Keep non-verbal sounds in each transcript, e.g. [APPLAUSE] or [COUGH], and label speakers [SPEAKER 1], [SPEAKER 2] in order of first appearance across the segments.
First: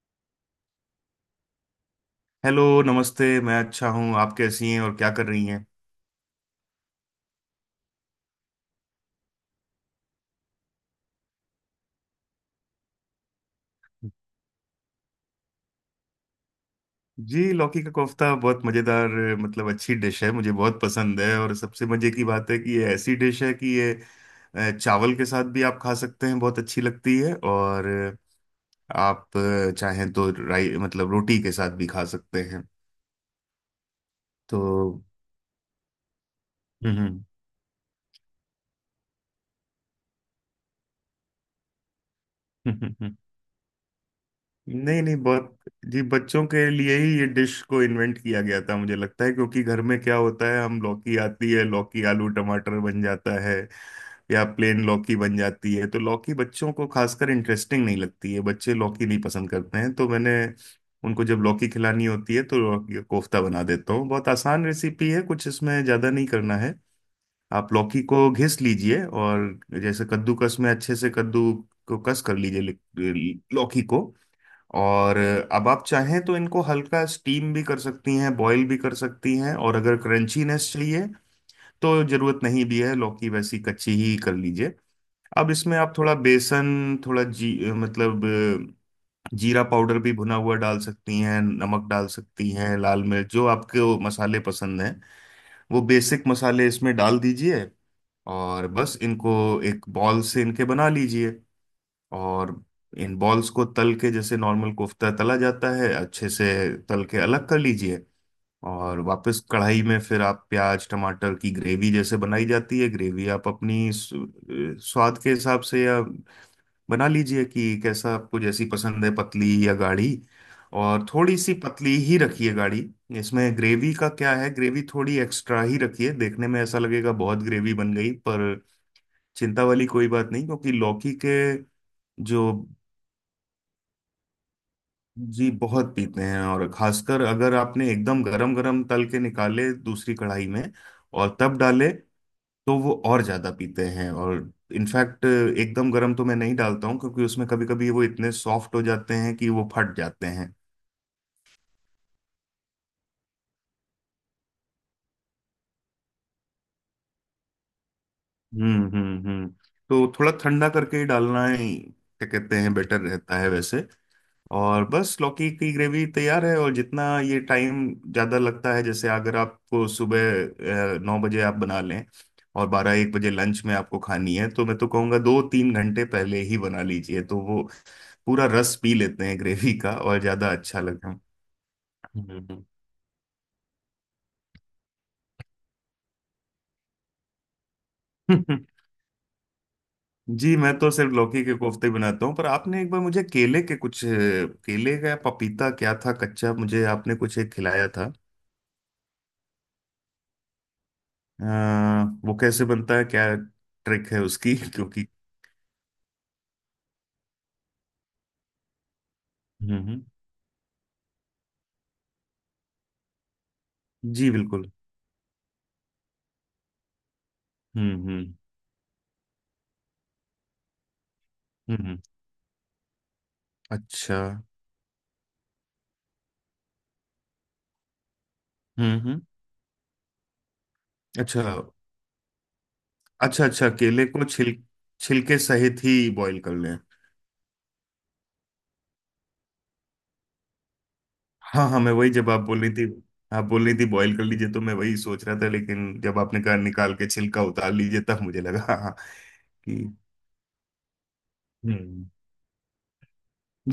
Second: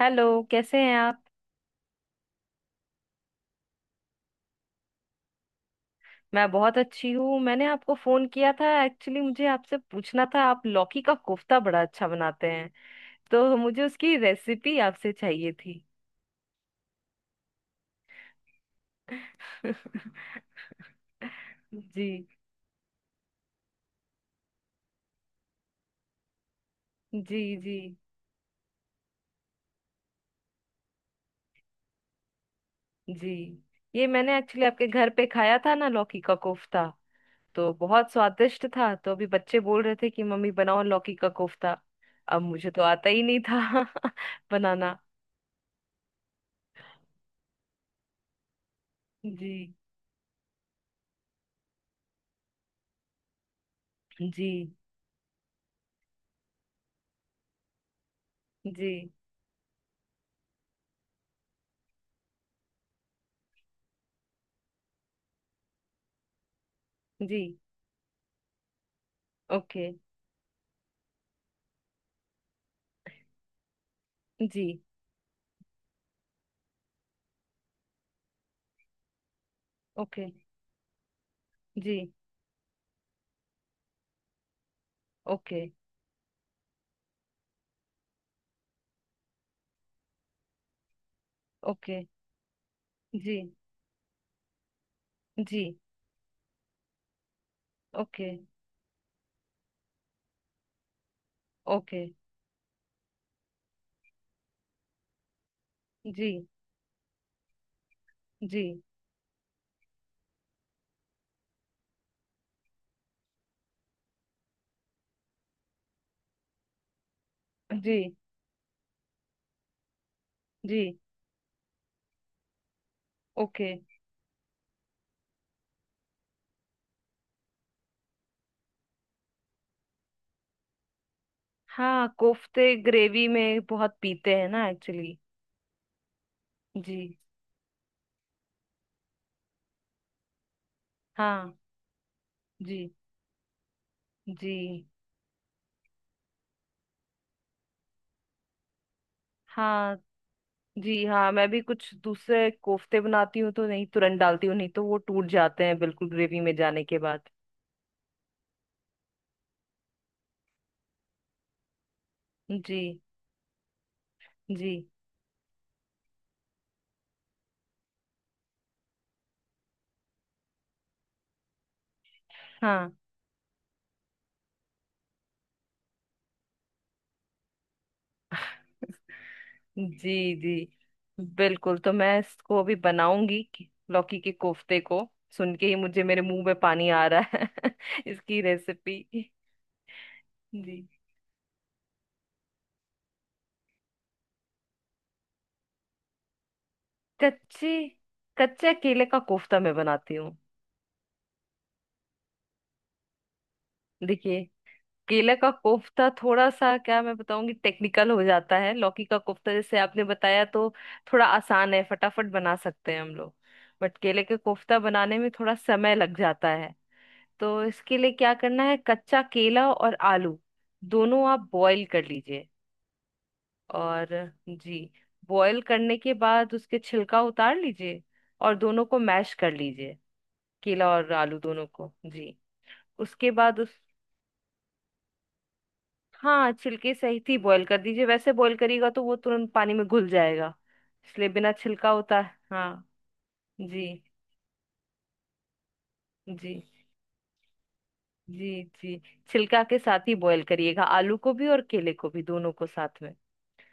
[SPEAKER 1] Hello. कैसे हैं आप।
[SPEAKER 2] हेलो, नमस्ते। मैं अच्छा हूँ। आप कैसी हैं और क्या कर रही हैं?
[SPEAKER 1] मैं बहुत अच्छी हूँ। मैंने आपको फोन किया था एक्चुअली, मुझे आपसे पूछना था, आप लौकी का कोफ्ता बड़ा अच्छा बनाते हैं, तो मुझे उसकी रेसिपी आपसे चाहिए थी।
[SPEAKER 2] जी, लौकी का कोफ्ता बहुत मज़ेदार मतलब अच्छी डिश है,
[SPEAKER 1] [LAUGHS]
[SPEAKER 2] मुझे बहुत पसंद है। और सबसे मज़े की
[SPEAKER 1] जी
[SPEAKER 2] बात है कि ये ऐसी डिश है कि ये चावल के साथ भी आप खा सकते हैं, बहुत अच्छी लगती है।
[SPEAKER 1] जी जी
[SPEAKER 2] और आप चाहें तो राई मतलब रोटी के साथ भी खा सकते हैं।
[SPEAKER 1] जी ये मैंने
[SPEAKER 2] तो
[SPEAKER 1] एक्चुअली आपके घर पे खाया था ना लौकी का कोफ्ता,
[SPEAKER 2] हम्म।
[SPEAKER 1] तो बहुत स्वादिष्ट था। तो अभी बच्चे बोल रहे थे कि मम्मी बनाओ लौकी का कोफ्ता, अब मुझे तो आता ही
[SPEAKER 2] [LAUGHS]
[SPEAKER 1] नहीं था [LAUGHS] बनाना।
[SPEAKER 2] नहीं नहीं, बहुत। जी, बच्चों के लिए ही ये डिश को इन्वेंट किया गया था मुझे लगता है,
[SPEAKER 1] जी
[SPEAKER 2] क्योंकि घर में क्या होता है, हम लौकी आती है, लौकी आलू टमाटर बन जाता है या
[SPEAKER 1] जी
[SPEAKER 2] प्लेन लौकी बन जाती है। तो लौकी बच्चों को खासकर इंटरेस्टिंग नहीं लगती है, बच्चे
[SPEAKER 1] जी
[SPEAKER 2] लौकी नहीं पसंद करते हैं। तो मैंने उनको जब लौकी खिलानी होती है तो लौकी का कोफ्ता बना देता हूँ। बहुत आसान रेसिपी है, कुछ इसमें ज़्यादा नहीं करना है।
[SPEAKER 1] जी
[SPEAKER 2] आप लौकी को घिस लीजिए, और
[SPEAKER 1] ओके।
[SPEAKER 2] जैसे कद्दूकस में अच्छे से कद्दू को कस कर लीजिए लौकी को।
[SPEAKER 1] जी।
[SPEAKER 2] और अब आप चाहें तो इनको हल्का स्टीम भी कर सकती हैं, बॉईल भी कर सकती हैं, और अगर
[SPEAKER 1] ओके।
[SPEAKER 2] क्रंचीनेस चाहिए तो
[SPEAKER 1] जी।
[SPEAKER 2] जरूरत नहीं भी है, लौकी वैसी कच्ची ही कर लीजिए। अब
[SPEAKER 1] ओके।
[SPEAKER 2] इसमें आप थोड़ा बेसन, थोड़ा जी मतलब जीरा पाउडर भी भुना हुआ डाल सकती हैं, नमक
[SPEAKER 1] ओके।
[SPEAKER 2] डाल सकती हैं, लाल मिर्च,
[SPEAKER 1] जी।
[SPEAKER 2] जो आपके वो मसाले पसंद हैं
[SPEAKER 1] जी।
[SPEAKER 2] वो बेसिक मसाले इसमें डाल दीजिए।
[SPEAKER 1] ओके।
[SPEAKER 2] और बस इनको एक बॉल से इनके बना लीजिए।
[SPEAKER 1] ओके।
[SPEAKER 2] और इन बॉल्स को तल के, जैसे नॉर्मल कोफ्ता तला जाता है,
[SPEAKER 1] जी
[SPEAKER 2] अच्छे से तल के अलग कर लीजिए।
[SPEAKER 1] जी
[SPEAKER 2] और वापस कढ़ाई में फिर आप प्याज टमाटर की ग्रेवी जैसे बनाई जाती है, ग्रेवी आप अपनी स्वाद के हिसाब से या बना लीजिए कि कैसा
[SPEAKER 1] जी
[SPEAKER 2] आपको जैसी पसंद है, पतली या गाढ़ी।
[SPEAKER 1] जी
[SPEAKER 2] और थोड़ी सी पतली ही रखिए, गाढ़ी इसमें
[SPEAKER 1] ओके।
[SPEAKER 2] ग्रेवी का क्या है, ग्रेवी थोड़ी एक्स्ट्रा ही रखिए। देखने में ऐसा लगेगा बहुत ग्रेवी बन गई, पर चिंता वाली कोई बात नहीं, क्योंकि लौकी के
[SPEAKER 1] हाँ,
[SPEAKER 2] जो,
[SPEAKER 1] कोफ्ते ग्रेवी में बहुत पीते हैं ना एक्चुअली।
[SPEAKER 2] जी बहुत पीते हैं। और
[SPEAKER 1] जी
[SPEAKER 2] खासकर अगर आपने एकदम गरम गरम तल के निकाले दूसरी कढ़ाई में और
[SPEAKER 1] हाँ।
[SPEAKER 2] तब डाले, तो
[SPEAKER 1] जी।
[SPEAKER 2] वो और ज्यादा पीते हैं। और
[SPEAKER 1] जी
[SPEAKER 2] इनफैक्ट एकदम गरम तो मैं नहीं डालता हूँ, क्योंकि उसमें कभी कभी वो इतने सॉफ्ट हो जाते हैं कि वो फट
[SPEAKER 1] हाँ।
[SPEAKER 2] जाते हैं।
[SPEAKER 1] जी हाँ, मैं भी कुछ दूसरे कोफ्ते बनाती हूँ तो नहीं तुरंत डालती हूँ, नहीं तो वो टूट जाते हैं बिल्कुल ग्रेवी में जाने के बाद।
[SPEAKER 2] हम्म हम्म हम्म तो थोड़ा ठंडा करके ही डालना ही, क्या कहते हैं,
[SPEAKER 1] जी।
[SPEAKER 2] बेटर रहता है वैसे।
[SPEAKER 1] जी
[SPEAKER 2] और बस लौकी की ग्रेवी तैयार है। और जितना ये टाइम ज़्यादा लगता है, जैसे अगर आपको सुबह 9 बजे आप बना लें और
[SPEAKER 1] हाँ।
[SPEAKER 2] 12-1 बजे लंच में आपको खानी है, तो मैं तो कहूँगा 2-3 घंटे पहले ही बना लीजिए तो वो पूरा रस पी लेते हैं ग्रेवी का, और
[SPEAKER 1] जी।
[SPEAKER 2] ज़्यादा अच्छा लगता है।
[SPEAKER 1] जी बिल्कुल, तो मैं इसको
[SPEAKER 2] हम्म।
[SPEAKER 1] अभी बनाऊंगी, लौकी के कोफ्ते को सुन के ही मुझे मेरे मुंह में पानी आ रहा है [LAUGHS] इसकी
[SPEAKER 2] [LAUGHS]
[SPEAKER 1] रेसिपी।
[SPEAKER 2] जी, मैं
[SPEAKER 1] जी।
[SPEAKER 2] तो सिर्फ लौकी के कोफ्ते बनाता हूँ। पर आपने एक बार मुझे केले के कुछ केले का या पपीता क्या था, कच्चा, मुझे आपने कुछ एक
[SPEAKER 1] कच्चे,
[SPEAKER 2] खिलाया था।
[SPEAKER 1] कच्चे केले का कोफ्ता मैं बनाती हूँ।
[SPEAKER 2] वो कैसे बनता है, क्या ट्रिक है
[SPEAKER 1] देखिए,
[SPEAKER 2] उसकी? [LAUGHS] क्योंकि
[SPEAKER 1] केले का कोफ्ता थोड़ा सा क्या मैं बताऊंगी, टेक्निकल हो जाता है। लौकी का कोफ्ता
[SPEAKER 2] हम्म
[SPEAKER 1] जैसे
[SPEAKER 2] हम्म,
[SPEAKER 1] आपने बताया तो थोड़ा आसान है, फटाफट बना सकते हैं हम लोग। बट केले
[SPEAKER 2] जी
[SPEAKER 1] के
[SPEAKER 2] बिल्कुल।
[SPEAKER 1] कोफ्ता बनाने में थोड़ा समय लग जाता है। तो
[SPEAKER 2] हम्म
[SPEAKER 1] इसके लिए क्या
[SPEAKER 2] हम्म
[SPEAKER 1] करना है, कच्चा केला और आलू दोनों आप बॉईल
[SPEAKER 2] हम्म।
[SPEAKER 1] कर लीजिए। और
[SPEAKER 2] अच्छा।
[SPEAKER 1] जी, बॉईल करने के बाद उसके छिलका उतार लीजिए और दोनों को
[SPEAKER 2] हम्म।
[SPEAKER 1] मैश कर लीजिए, केला और आलू
[SPEAKER 2] अच्छा
[SPEAKER 1] दोनों को। जी, उसके
[SPEAKER 2] अच्छा।
[SPEAKER 1] बाद
[SPEAKER 2] अच्छा,
[SPEAKER 1] उस,
[SPEAKER 2] केले को छिलके सहित ही बॉईल
[SPEAKER 1] हाँ
[SPEAKER 2] कर लें?
[SPEAKER 1] छिलके सहित ही बॉईल कर दीजिए। वैसे बॉईल करिएगा तो वो तुरंत पानी में घुल जाएगा, इसलिए बिना
[SPEAKER 2] हाँ हाँ,
[SPEAKER 1] छिलका
[SPEAKER 2] मैं वही
[SPEAKER 1] उतार।
[SPEAKER 2] जब आप बोल रही थी,
[SPEAKER 1] हाँ।
[SPEAKER 2] आप बोल रही थी
[SPEAKER 1] जी
[SPEAKER 2] बॉईल कर लीजिए तो मैं वही सोच रहा था, लेकिन जब आपने
[SPEAKER 1] जी
[SPEAKER 2] कहा निकाल के छिलका उतार लीजिए तब मुझे लगा
[SPEAKER 1] जी
[SPEAKER 2] हाँ हाँ,
[SPEAKER 1] जी छिलका के
[SPEAKER 2] कि
[SPEAKER 1] साथ ही बॉईल करिएगा, आलू को भी और केले
[SPEAKER 2] हम्म।
[SPEAKER 1] को भी, दोनों को साथ में।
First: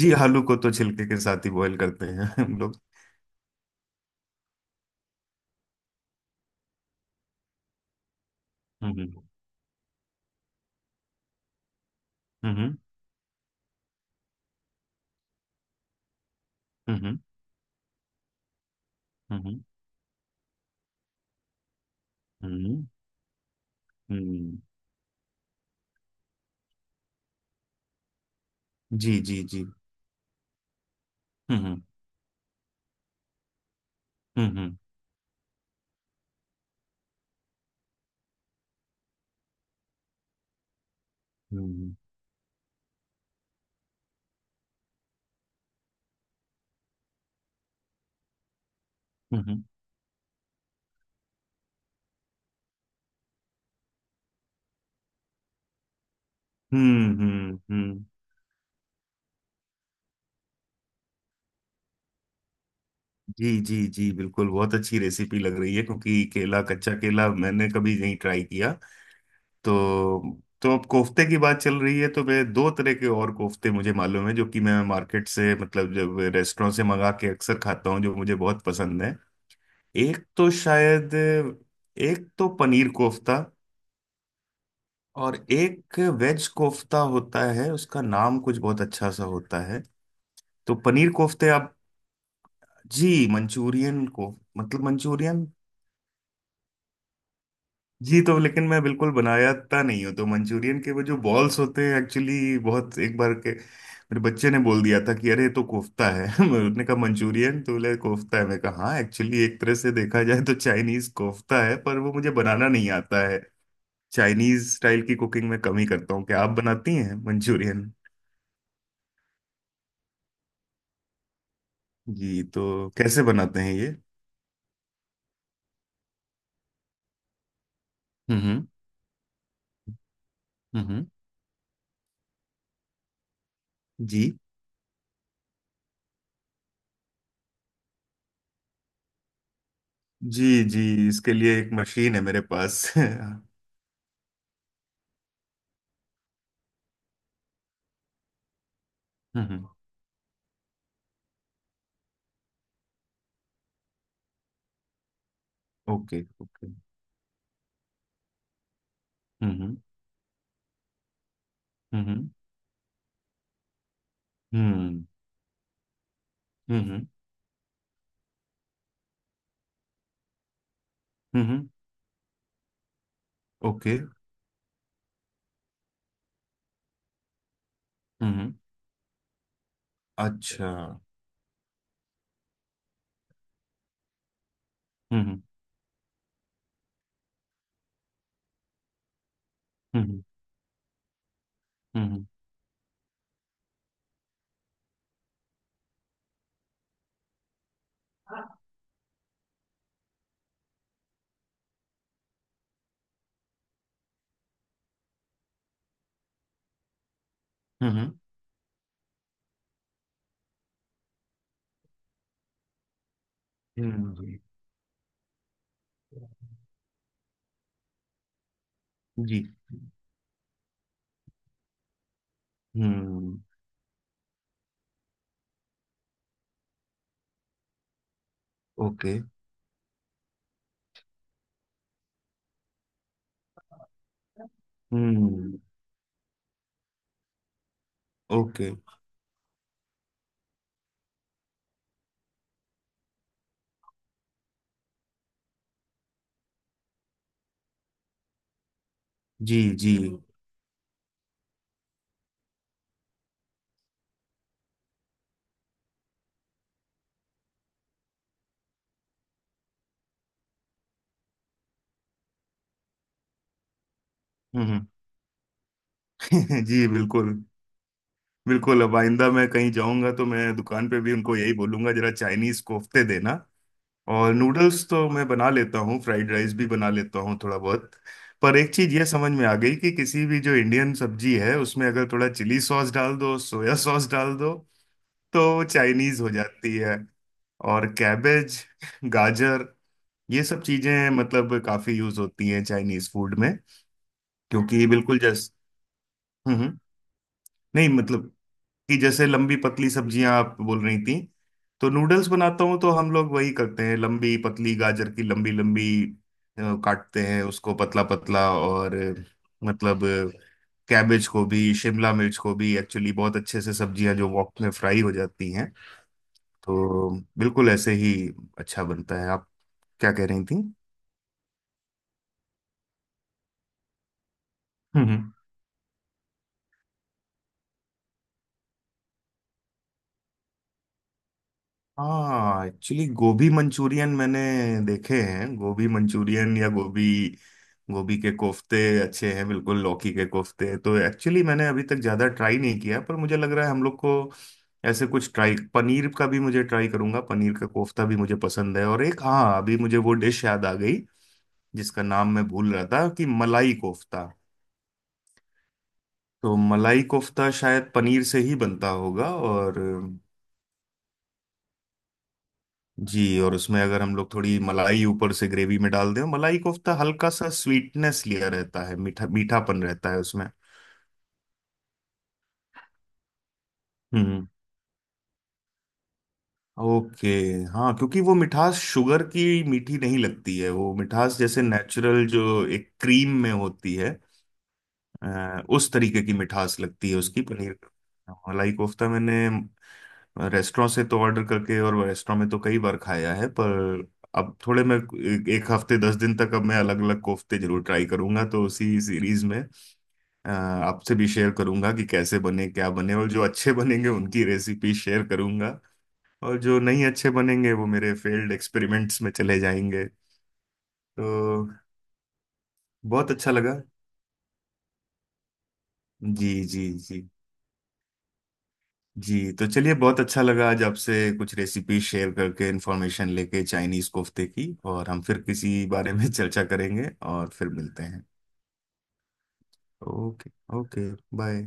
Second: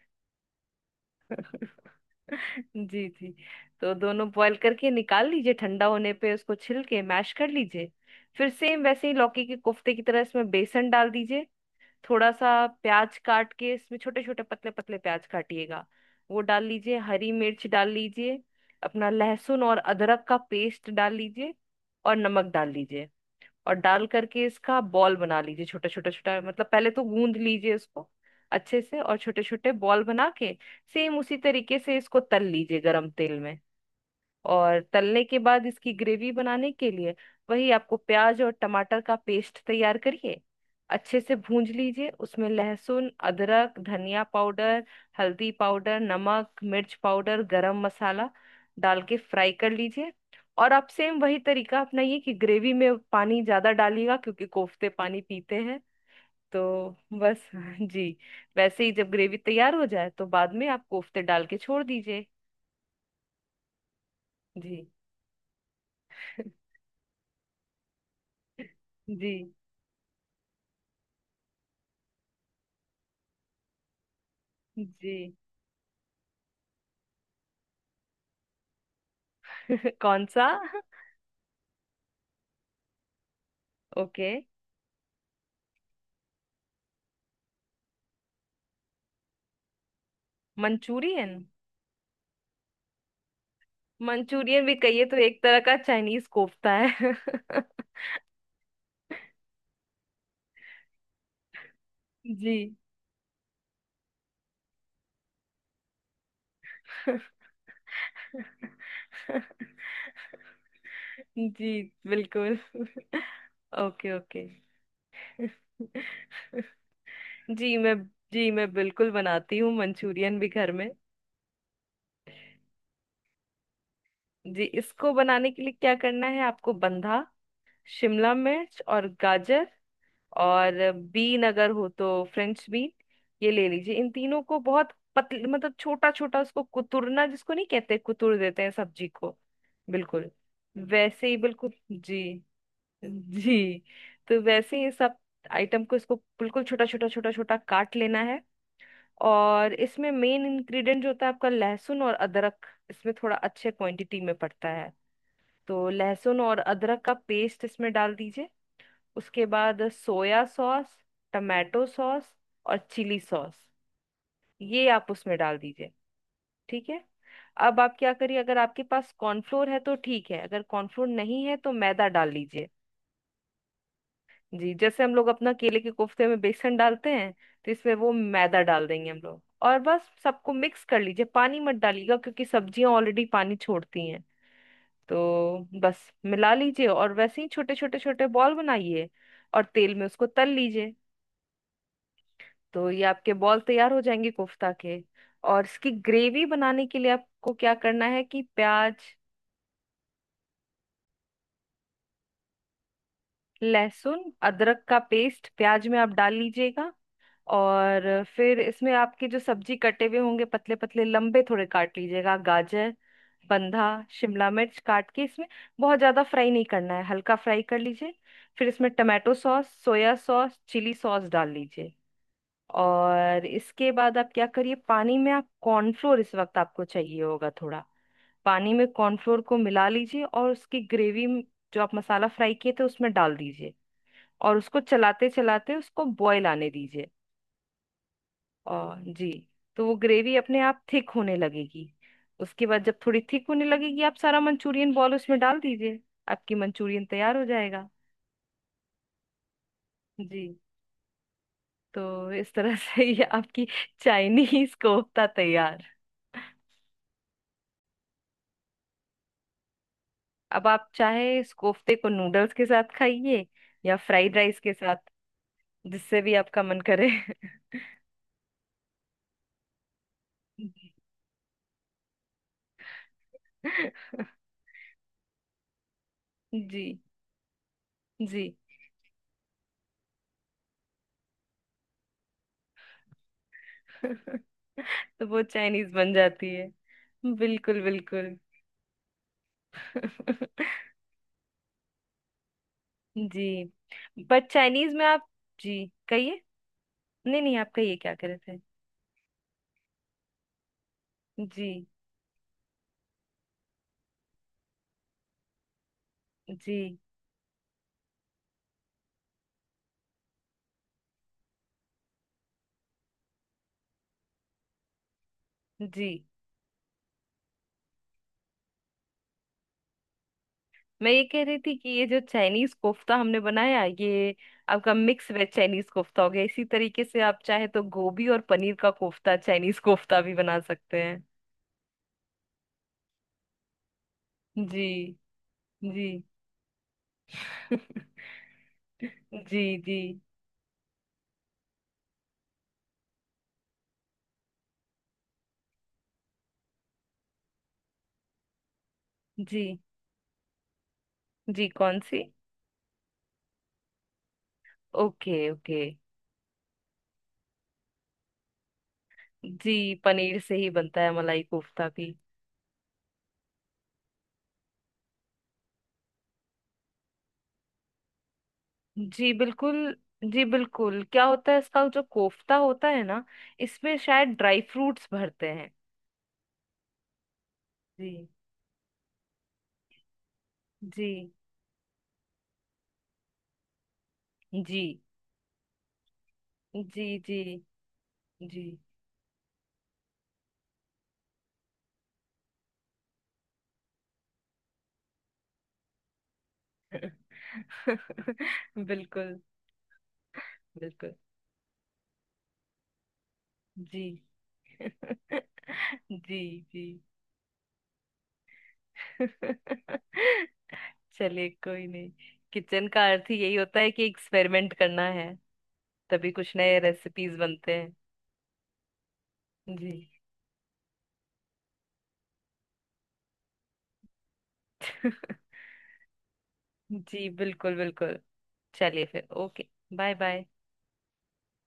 [SPEAKER 2] जी, आलू को तो छिलके के साथ ही बॉईल
[SPEAKER 1] [LAUGHS]
[SPEAKER 2] करते हैं [LAUGHS] हम लोग।
[SPEAKER 1] जी जी। तो दोनों बॉईल करके निकाल लीजिए, ठंडा होने पे उसको छिल के मैश कर लीजिए। फिर सेम वैसे
[SPEAKER 2] हम्म
[SPEAKER 1] ही लौकी के कोफ्ते की तरह इसमें बेसन डाल दीजिए। थोड़ा सा
[SPEAKER 2] हम्म
[SPEAKER 1] प्याज काट के इसमें, छोटे छोटे पतले पतले प्याज काटिएगा, वो डाल
[SPEAKER 2] हम्म
[SPEAKER 1] लीजिए।
[SPEAKER 2] हम्म
[SPEAKER 1] हरी मिर्च डाल लीजिए, अपना
[SPEAKER 2] हम्म
[SPEAKER 1] लहसुन और अदरक का पेस्ट डाल लीजिए, और नमक
[SPEAKER 2] हम्म
[SPEAKER 1] डाल
[SPEAKER 2] हम्म,
[SPEAKER 1] लीजिए। और डाल करके
[SPEAKER 2] हम्म,
[SPEAKER 1] इसका बॉल बना लीजिए छोटा छोटा छोटा, मतलब पहले तो गूंद लीजिए इसको अच्छे से और
[SPEAKER 2] जी
[SPEAKER 1] छोटे
[SPEAKER 2] जी जी।
[SPEAKER 1] छोटे बॉल बना के सेम उसी तरीके
[SPEAKER 2] हम्म
[SPEAKER 1] से इसको तल लीजिए गरम तेल में।
[SPEAKER 2] हम्म हम्म
[SPEAKER 1] और तलने के बाद इसकी ग्रेवी बनाने के लिए वही आपको प्याज और टमाटर का पेस्ट तैयार करिए, अच्छे से भूंज
[SPEAKER 2] हम्म
[SPEAKER 1] लीजिए, उसमें लहसुन, अदरक, धनिया पाउडर, हल्दी पाउडर, नमक, मिर्च पाउडर, गरम मसाला डाल के फ्राई
[SPEAKER 2] हम्म
[SPEAKER 1] कर लीजिए। और आप सेम वही तरीका अपनाइए कि ग्रेवी में पानी ज्यादा डालिएगा क्योंकि कोफ्ते पानी पीते हैं। तो
[SPEAKER 2] हम्म
[SPEAKER 1] बस [LAUGHS]
[SPEAKER 2] हम्म, हम्म,
[SPEAKER 1] जी, वैसे ही जब ग्रेवी तैयार हो जाए तो बाद में आप कोफ्ते डाल के छोड़ दीजिए।
[SPEAKER 2] जी जी जी, बिल्कुल। बहुत
[SPEAKER 1] जी।
[SPEAKER 2] अच्छी रेसिपी लग रही है, क्योंकि केला,
[SPEAKER 1] [LAUGHS]
[SPEAKER 2] कच्चा केला मैंने कभी नहीं ट्राई किया।
[SPEAKER 1] जी।
[SPEAKER 2] तो तो अब कोफ्ते की बात चल रही है, तो मैं दो तरह के और कोफ्ते मुझे मालूम है जो कि मैं
[SPEAKER 1] जी।
[SPEAKER 2] मार्केट से मतलब जब रेस्टोरेंट से मंगा के अक्सर खाता हूँ, जो मुझे बहुत पसंद है।
[SPEAKER 1] [LAUGHS]
[SPEAKER 2] एक
[SPEAKER 1] कौन सा।
[SPEAKER 2] तो शायद एक तो पनीर कोफ्ता,
[SPEAKER 1] ओके।
[SPEAKER 2] और एक वेज कोफ्ता होता है, उसका नाम कुछ बहुत अच्छा सा होता है। तो पनीर
[SPEAKER 1] मंचूरियन। हम्म।
[SPEAKER 2] कोफ्ते आप, जी मंचूरियन को
[SPEAKER 1] मंचूरियन भी
[SPEAKER 2] मतलब
[SPEAKER 1] कहिए तो एक
[SPEAKER 2] मंचूरियन।
[SPEAKER 1] तरह का चाइनीज कोफ्ता है। [LAUGHS]
[SPEAKER 2] जी, तो लेकिन मैं बिल्कुल बनायाता नहीं हूँ, तो मंचूरियन के वो जो बॉल्स होते हैं
[SPEAKER 1] जी।
[SPEAKER 2] एक्चुअली बहुत, एक बार के मेरे बच्चे ने बोल दिया था कि अरे ये तो कोफ्ता है। [LAUGHS] उसने कहा
[SPEAKER 1] [LAUGHS]
[SPEAKER 2] मंचूरियन, तो बोले कोफ्ता है, मैं कहा हाँ एक्चुअली एक तरह से देखा जाए तो चाइनीज कोफ्ता
[SPEAKER 1] जी
[SPEAKER 2] है, पर वो मुझे
[SPEAKER 1] बिल्कुल।
[SPEAKER 2] बनाना नहीं
[SPEAKER 1] [LAUGHS]
[SPEAKER 2] आता है।
[SPEAKER 1] Okay okay.
[SPEAKER 2] चाइनीज स्टाइल की कुकिंग मैं कम ही
[SPEAKER 1] [LAUGHS]
[SPEAKER 2] करता हूँ, क्या आप बनाती हैं
[SPEAKER 1] जी
[SPEAKER 2] मंचूरियन?
[SPEAKER 1] मैं जी मैं बिल्कुल बनाती हूँ मंचूरियन भी घर में।
[SPEAKER 2] जी, तो कैसे बनाते हैं ये?
[SPEAKER 1] जी, इसको बनाने के लिए क्या करना है, आपको बंधा, शिमला
[SPEAKER 2] हम्म
[SPEAKER 1] मिर्च और गाजर,
[SPEAKER 2] हम्म
[SPEAKER 1] और
[SPEAKER 2] हम्म,
[SPEAKER 1] बीन अगर हो तो फ्रेंच बीन, ये ले लीजिए। इन
[SPEAKER 2] जी
[SPEAKER 1] तीनों को बहुत पतले, मतलब छोटा छोटा, उसको कुतुरना जिसको नहीं कहते, कुतुर देते हैं सब्जी को, बिल्कुल
[SPEAKER 2] जी जी।
[SPEAKER 1] वैसे
[SPEAKER 2] इसके
[SPEAKER 1] ही,
[SPEAKER 2] लिए एक
[SPEAKER 1] बिल्कुल।
[SPEAKER 2] मशीन है मेरे
[SPEAKER 1] जी
[SPEAKER 2] पास। [LAUGHS] हम्म।
[SPEAKER 1] जी, तो वैसे ही सब आइटम को इसको बिल्कुल छोटा छोटा छोटा छोटा काट लेना है। और इसमें मेन इंग्रेडिएंट जो होता है आपका लहसुन और अदरक, इसमें थोड़ा अच्छे क्वांटिटी में पड़ता है। तो
[SPEAKER 2] ओके
[SPEAKER 1] लहसुन और
[SPEAKER 2] ओके।
[SPEAKER 1] अदरक का पेस्ट इसमें डाल दीजिए। उसके
[SPEAKER 2] हम्म हम्म
[SPEAKER 1] बाद soya sauce, tomato
[SPEAKER 2] hmm
[SPEAKER 1] sauce, और चिली सॉस, ये
[SPEAKER 2] हम्म
[SPEAKER 1] आप उसमें डाल दीजिए,
[SPEAKER 2] हम्म
[SPEAKER 1] ठीक है।
[SPEAKER 2] हम्म,
[SPEAKER 1] अब आप क्या करिए, अगर आपके पास कॉर्नफ्लोर है तो ठीक है, अगर कॉर्नफ्लोर नहीं
[SPEAKER 2] हम्म,
[SPEAKER 1] है
[SPEAKER 2] हम्म,
[SPEAKER 1] तो मैदा डाल लीजिए।
[SPEAKER 2] ओके।
[SPEAKER 1] जी, जैसे हम लोग अपना केले के कोफ्ते में बेसन डालते हैं, तो इसमें वो
[SPEAKER 2] हम्म हम्म,
[SPEAKER 1] मैदा डाल देंगे हम लोग। और बस सबको
[SPEAKER 2] अच्छा।
[SPEAKER 1] मिक्स कर लीजिए, पानी मत डालिएगा क्योंकि सब्जियां ऑलरेडी पानी छोड़ती हैं।
[SPEAKER 2] हम्म
[SPEAKER 1] तो बस मिला लीजिए और वैसे ही छोटे छोटे छोटे बॉल बनाइए और तेल में
[SPEAKER 2] हम्म
[SPEAKER 1] उसको तल लीजिए।
[SPEAKER 2] हम्म
[SPEAKER 1] तो ये आपके बॉल तैयार हो जाएंगे कोफ्ता के। और इसकी ग्रेवी बनाने के लिए आपको क्या करना है कि प्याज, लहसुन, अदरक का पेस्ट प्याज में आप डाल लीजिएगा। और
[SPEAKER 2] हम्म।
[SPEAKER 1] फिर इसमें आपके जो सब्जी कटे हुए होंगे, पतले पतले लंबे थोड़े काट लीजिएगा गाजर, बंधा, शिमला मिर्च काट के इसमें, बहुत ज्यादा फ्राई नहीं करना है, हल्का फ्राई कर लीजिए। फिर इसमें टमाटो
[SPEAKER 2] जी
[SPEAKER 1] सॉस,
[SPEAKER 2] जी।
[SPEAKER 1] सोया सॉस, चिली सॉस डाल लीजिए।
[SPEAKER 2] हम्म।
[SPEAKER 1] और इसके बाद आप क्या करिए, पानी में आप कॉर्नफ्लोर, इस वक्त आपको चाहिए होगा थोड़ा, पानी में
[SPEAKER 2] ओके।
[SPEAKER 1] कॉर्नफ्लोर को मिला लीजिए और उसकी ग्रेवी जो आप मसाला फ्राई किए थे उसमें डाल दीजिए। और उसको चलाते
[SPEAKER 2] हम्म।
[SPEAKER 1] चलाते उसको बॉयल आने दीजिए।
[SPEAKER 2] ओके।
[SPEAKER 1] और जी, तो वो ग्रेवी अपने आप थिक होने लगेगी। उसके बाद जब थोड़ी थिक होने लगेगी आप सारा मंचूरियन बॉल उसमें डाल दीजिए। आपकी मंचूरियन तैयार हो जाएगा।
[SPEAKER 2] जी जी।
[SPEAKER 1] जी, तो इस तरह से [LAUGHS] ये आपकी चाइनीज कोफ्ता तैयार। अब आप चाहे इस कोफ्ते को नूडल्स के साथ खाइए या फ्राइड राइस के
[SPEAKER 2] हम्म।
[SPEAKER 1] साथ, जिससे भी आपका
[SPEAKER 2] [LAUGHS]
[SPEAKER 1] मन
[SPEAKER 2] जी
[SPEAKER 1] करे।
[SPEAKER 2] बिल्कुल। बिल्कुल, अब आइंदा मैं कहीं जाऊंगा तो मैं दुकान पे भी उनको यही बोलूंगा, जरा चाइनीज कोफ्ते देना। और
[SPEAKER 1] [LAUGHS]
[SPEAKER 2] नूडल्स तो मैं बना लेता हूँ, फ्राइड राइस भी
[SPEAKER 1] जी
[SPEAKER 2] बना लेता हूँ थोड़ा बहुत।
[SPEAKER 1] जी।
[SPEAKER 2] पर एक चीज ये समझ में आ गई कि किसी भी जो इंडियन सब्जी है उसमें अगर थोड़ा चिली सॉस डाल दो, सोया सॉस डाल दो,
[SPEAKER 1] [LAUGHS] तो वो
[SPEAKER 2] तो
[SPEAKER 1] चाइनीज बन
[SPEAKER 2] चाइनीज हो
[SPEAKER 1] जाती है।
[SPEAKER 2] जाती है।
[SPEAKER 1] बिल्कुल
[SPEAKER 2] और
[SPEAKER 1] बिल्कुल।
[SPEAKER 2] कैबेज, गाजर, ये सब
[SPEAKER 1] [LAUGHS]
[SPEAKER 2] चीजें मतलब काफी यूज होती हैं चाइनीज फूड में,
[SPEAKER 1] जी, बट
[SPEAKER 2] क्योंकि
[SPEAKER 1] चाइनीज में
[SPEAKER 2] बिल्कुल
[SPEAKER 1] आप।
[SPEAKER 2] जैस
[SPEAKER 1] जी कहिए।
[SPEAKER 2] हम्म हम्म।
[SPEAKER 1] नहीं नहीं, आप
[SPEAKER 2] नहीं
[SPEAKER 1] कहिए, क्या कह
[SPEAKER 2] मतलब,
[SPEAKER 1] रहे थे।
[SPEAKER 2] कि जैसे लंबी पतली सब्जियां आप बोल रही थी,
[SPEAKER 1] जी
[SPEAKER 2] तो नूडल्स बनाता हूँ तो हम लोग वही करते हैं, लंबी पतली गाजर की लंबी लंबी
[SPEAKER 1] जी
[SPEAKER 2] काटते हैं उसको पतला पतला और मतलब कैबेज को भी शिमला मिर्च को भी एक्चुअली बहुत अच्छे से सब्जियां जो वॉक में फ्राई हो जाती हैं
[SPEAKER 1] जी
[SPEAKER 2] तो बिल्कुल ऐसे ही अच्छा बनता है। आप क्या कह रही थी?
[SPEAKER 1] मैं ये कह रही थी कि ये जो चाइनीज कोफ्ता हमने बनाया, ये आपका मिक्स
[SPEAKER 2] हम्म।
[SPEAKER 1] वेज चाइनीज कोफ्ता हो गया। इसी तरीके से आप चाहे तो गोभी और पनीर का कोफ्ता, चाइनीज कोफ्ता भी बना सकते हैं।
[SPEAKER 2] हाँ एक्चुअली गोभी मंचूरियन मैंने
[SPEAKER 1] जी
[SPEAKER 2] देखे हैं, गोभी
[SPEAKER 1] जी।
[SPEAKER 2] मंचूरियन या गोभी,
[SPEAKER 1] [LAUGHS]
[SPEAKER 2] गोभी के कोफ्ते अच्छे हैं।
[SPEAKER 1] जी
[SPEAKER 2] बिल्कुल,
[SPEAKER 1] जी
[SPEAKER 2] लौकी के कोफ्ते तो एक्चुअली मैंने अभी तक ज़्यादा ट्राई नहीं किया, पर मुझे लग रहा है हम लोग को ऐसे कुछ ट्राई, पनीर का भी मुझे ट्राई करूंगा, पनीर का कोफ्ता भी मुझे पसंद है। और एक हाँ
[SPEAKER 1] जी
[SPEAKER 2] अभी मुझे वो डिश याद आ गई
[SPEAKER 1] जी कौन
[SPEAKER 2] जिसका
[SPEAKER 1] सी।
[SPEAKER 2] नाम मैं भूल रहा था कि मलाई कोफ्ता।
[SPEAKER 1] Okay okay.
[SPEAKER 2] तो मलाई कोफ्ता शायद पनीर से ही बनता होगा, और
[SPEAKER 1] जी, पनीर से ही बनता है मलाई कोफ्ता भी।
[SPEAKER 2] जी। और उसमें अगर हम लोग थोड़ी मलाई ऊपर से ग्रेवी में डाल दें, मलाई कोफ्ता हल्का सा स्वीटनेस लिया रहता है, मीठा
[SPEAKER 1] जी बिल्कुल।
[SPEAKER 2] मीठापन रहता है
[SPEAKER 1] जी
[SPEAKER 2] उसमें।
[SPEAKER 1] बिल्कुल, क्या होता है इसका जो कोफ्ता होता है ना, इसमें शायद
[SPEAKER 2] हम्म।
[SPEAKER 1] ड्राई फ्रूट्स भरते हैं।
[SPEAKER 2] ओके। हाँ, क्योंकि
[SPEAKER 1] जी
[SPEAKER 2] वो मिठास शुगर की मीठी नहीं लगती है, वो
[SPEAKER 1] जी
[SPEAKER 2] मिठास जैसे नेचुरल जो एक क्रीम में होती है,
[SPEAKER 1] जी
[SPEAKER 2] उस तरीके की मिठास
[SPEAKER 1] जी
[SPEAKER 2] लगती है
[SPEAKER 1] जी
[SPEAKER 2] उसकी, पनीर। हाँ, मलाई
[SPEAKER 1] जी
[SPEAKER 2] कोफ्ता मैंने रेस्टोरेंट से तो ऑर्डर करके और रेस्टोरेंट में तो कई बार खाया है, पर अब थोड़े मैं एक एक हफ्ते 10 दिन तक अब मैं अलग अलग कोफ्ते जरूर ट्राई करूंगा, तो
[SPEAKER 1] [LAUGHS]
[SPEAKER 2] उसी
[SPEAKER 1] बिल्कुल
[SPEAKER 2] सीरीज में
[SPEAKER 1] बिल्कुल।
[SPEAKER 2] आपसे भी शेयर करूंगा कि कैसे बने क्या बने, और जो अच्छे
[SPEAKER 1] जी।
[SPEAKER 2] बनेंगे उनकी रेसिपी
[SPEAKER 1] [LAUGHS]
[SPEAKER 2] शेयर करूंगा।
[SPEAKER 1] जी
[SPEAKER 2] और जो
[SPEAKER 1] जी।
[SPEAKER 2] नहीं अच्छे बनेंगे वो मेरे फेल्ड एक्सपेरिमेंट्स में चले जाएंगे।
[SPEAKER 1] [LAUGHS] चलिए,
[SPEAKER 2] तो
[SPEAKER 1] कोई नहीं, किचन का अर्थ
[SPEAKER 2] बहुत
[SPEAKER 1] ही
[SPEAKER 2] अच्छा
[SPEAKER 1] यही
[SPEAKER 2] लगा।
[SPEAKER 1] होता है कि एक्सपेरिमेंट करना है, तभी
[SPEAKER 2] जी
[SPEAKER 1] कुछ नए
[SPEAKER 2] जी। जी,
[SPEAKER 1] रेसिपीज बनते हैं।
[SPEAKER 2] जी तो
[SPEAKER 1] जी।
[SPEAKER 2] चलिए बहुत अच्छा लगा आज आपसे कुछ रेसिपी शेयर करके, इंफॉर्मेशन लेके चाइनीज कोफ्ते की। और हम फिर
[SPEAKER 1] [LAUGHS]
[SPEAKER 2] किसी बारे में [LAUGHS] चर्चा करेंगे
[SPEAKER 1] जी
[SPEAKER 2] और फिर
[SPEAKER 1] बिल्कुल
[SPEAKER 2] मिलते
[SPEAKER 1] बिल्कुल।
[SPEAKER 2] हैं।
[SPEAKER 1] चलिए फिर, okay, bye bye.
[SPEAKER 2] Okay. Okay. Bye.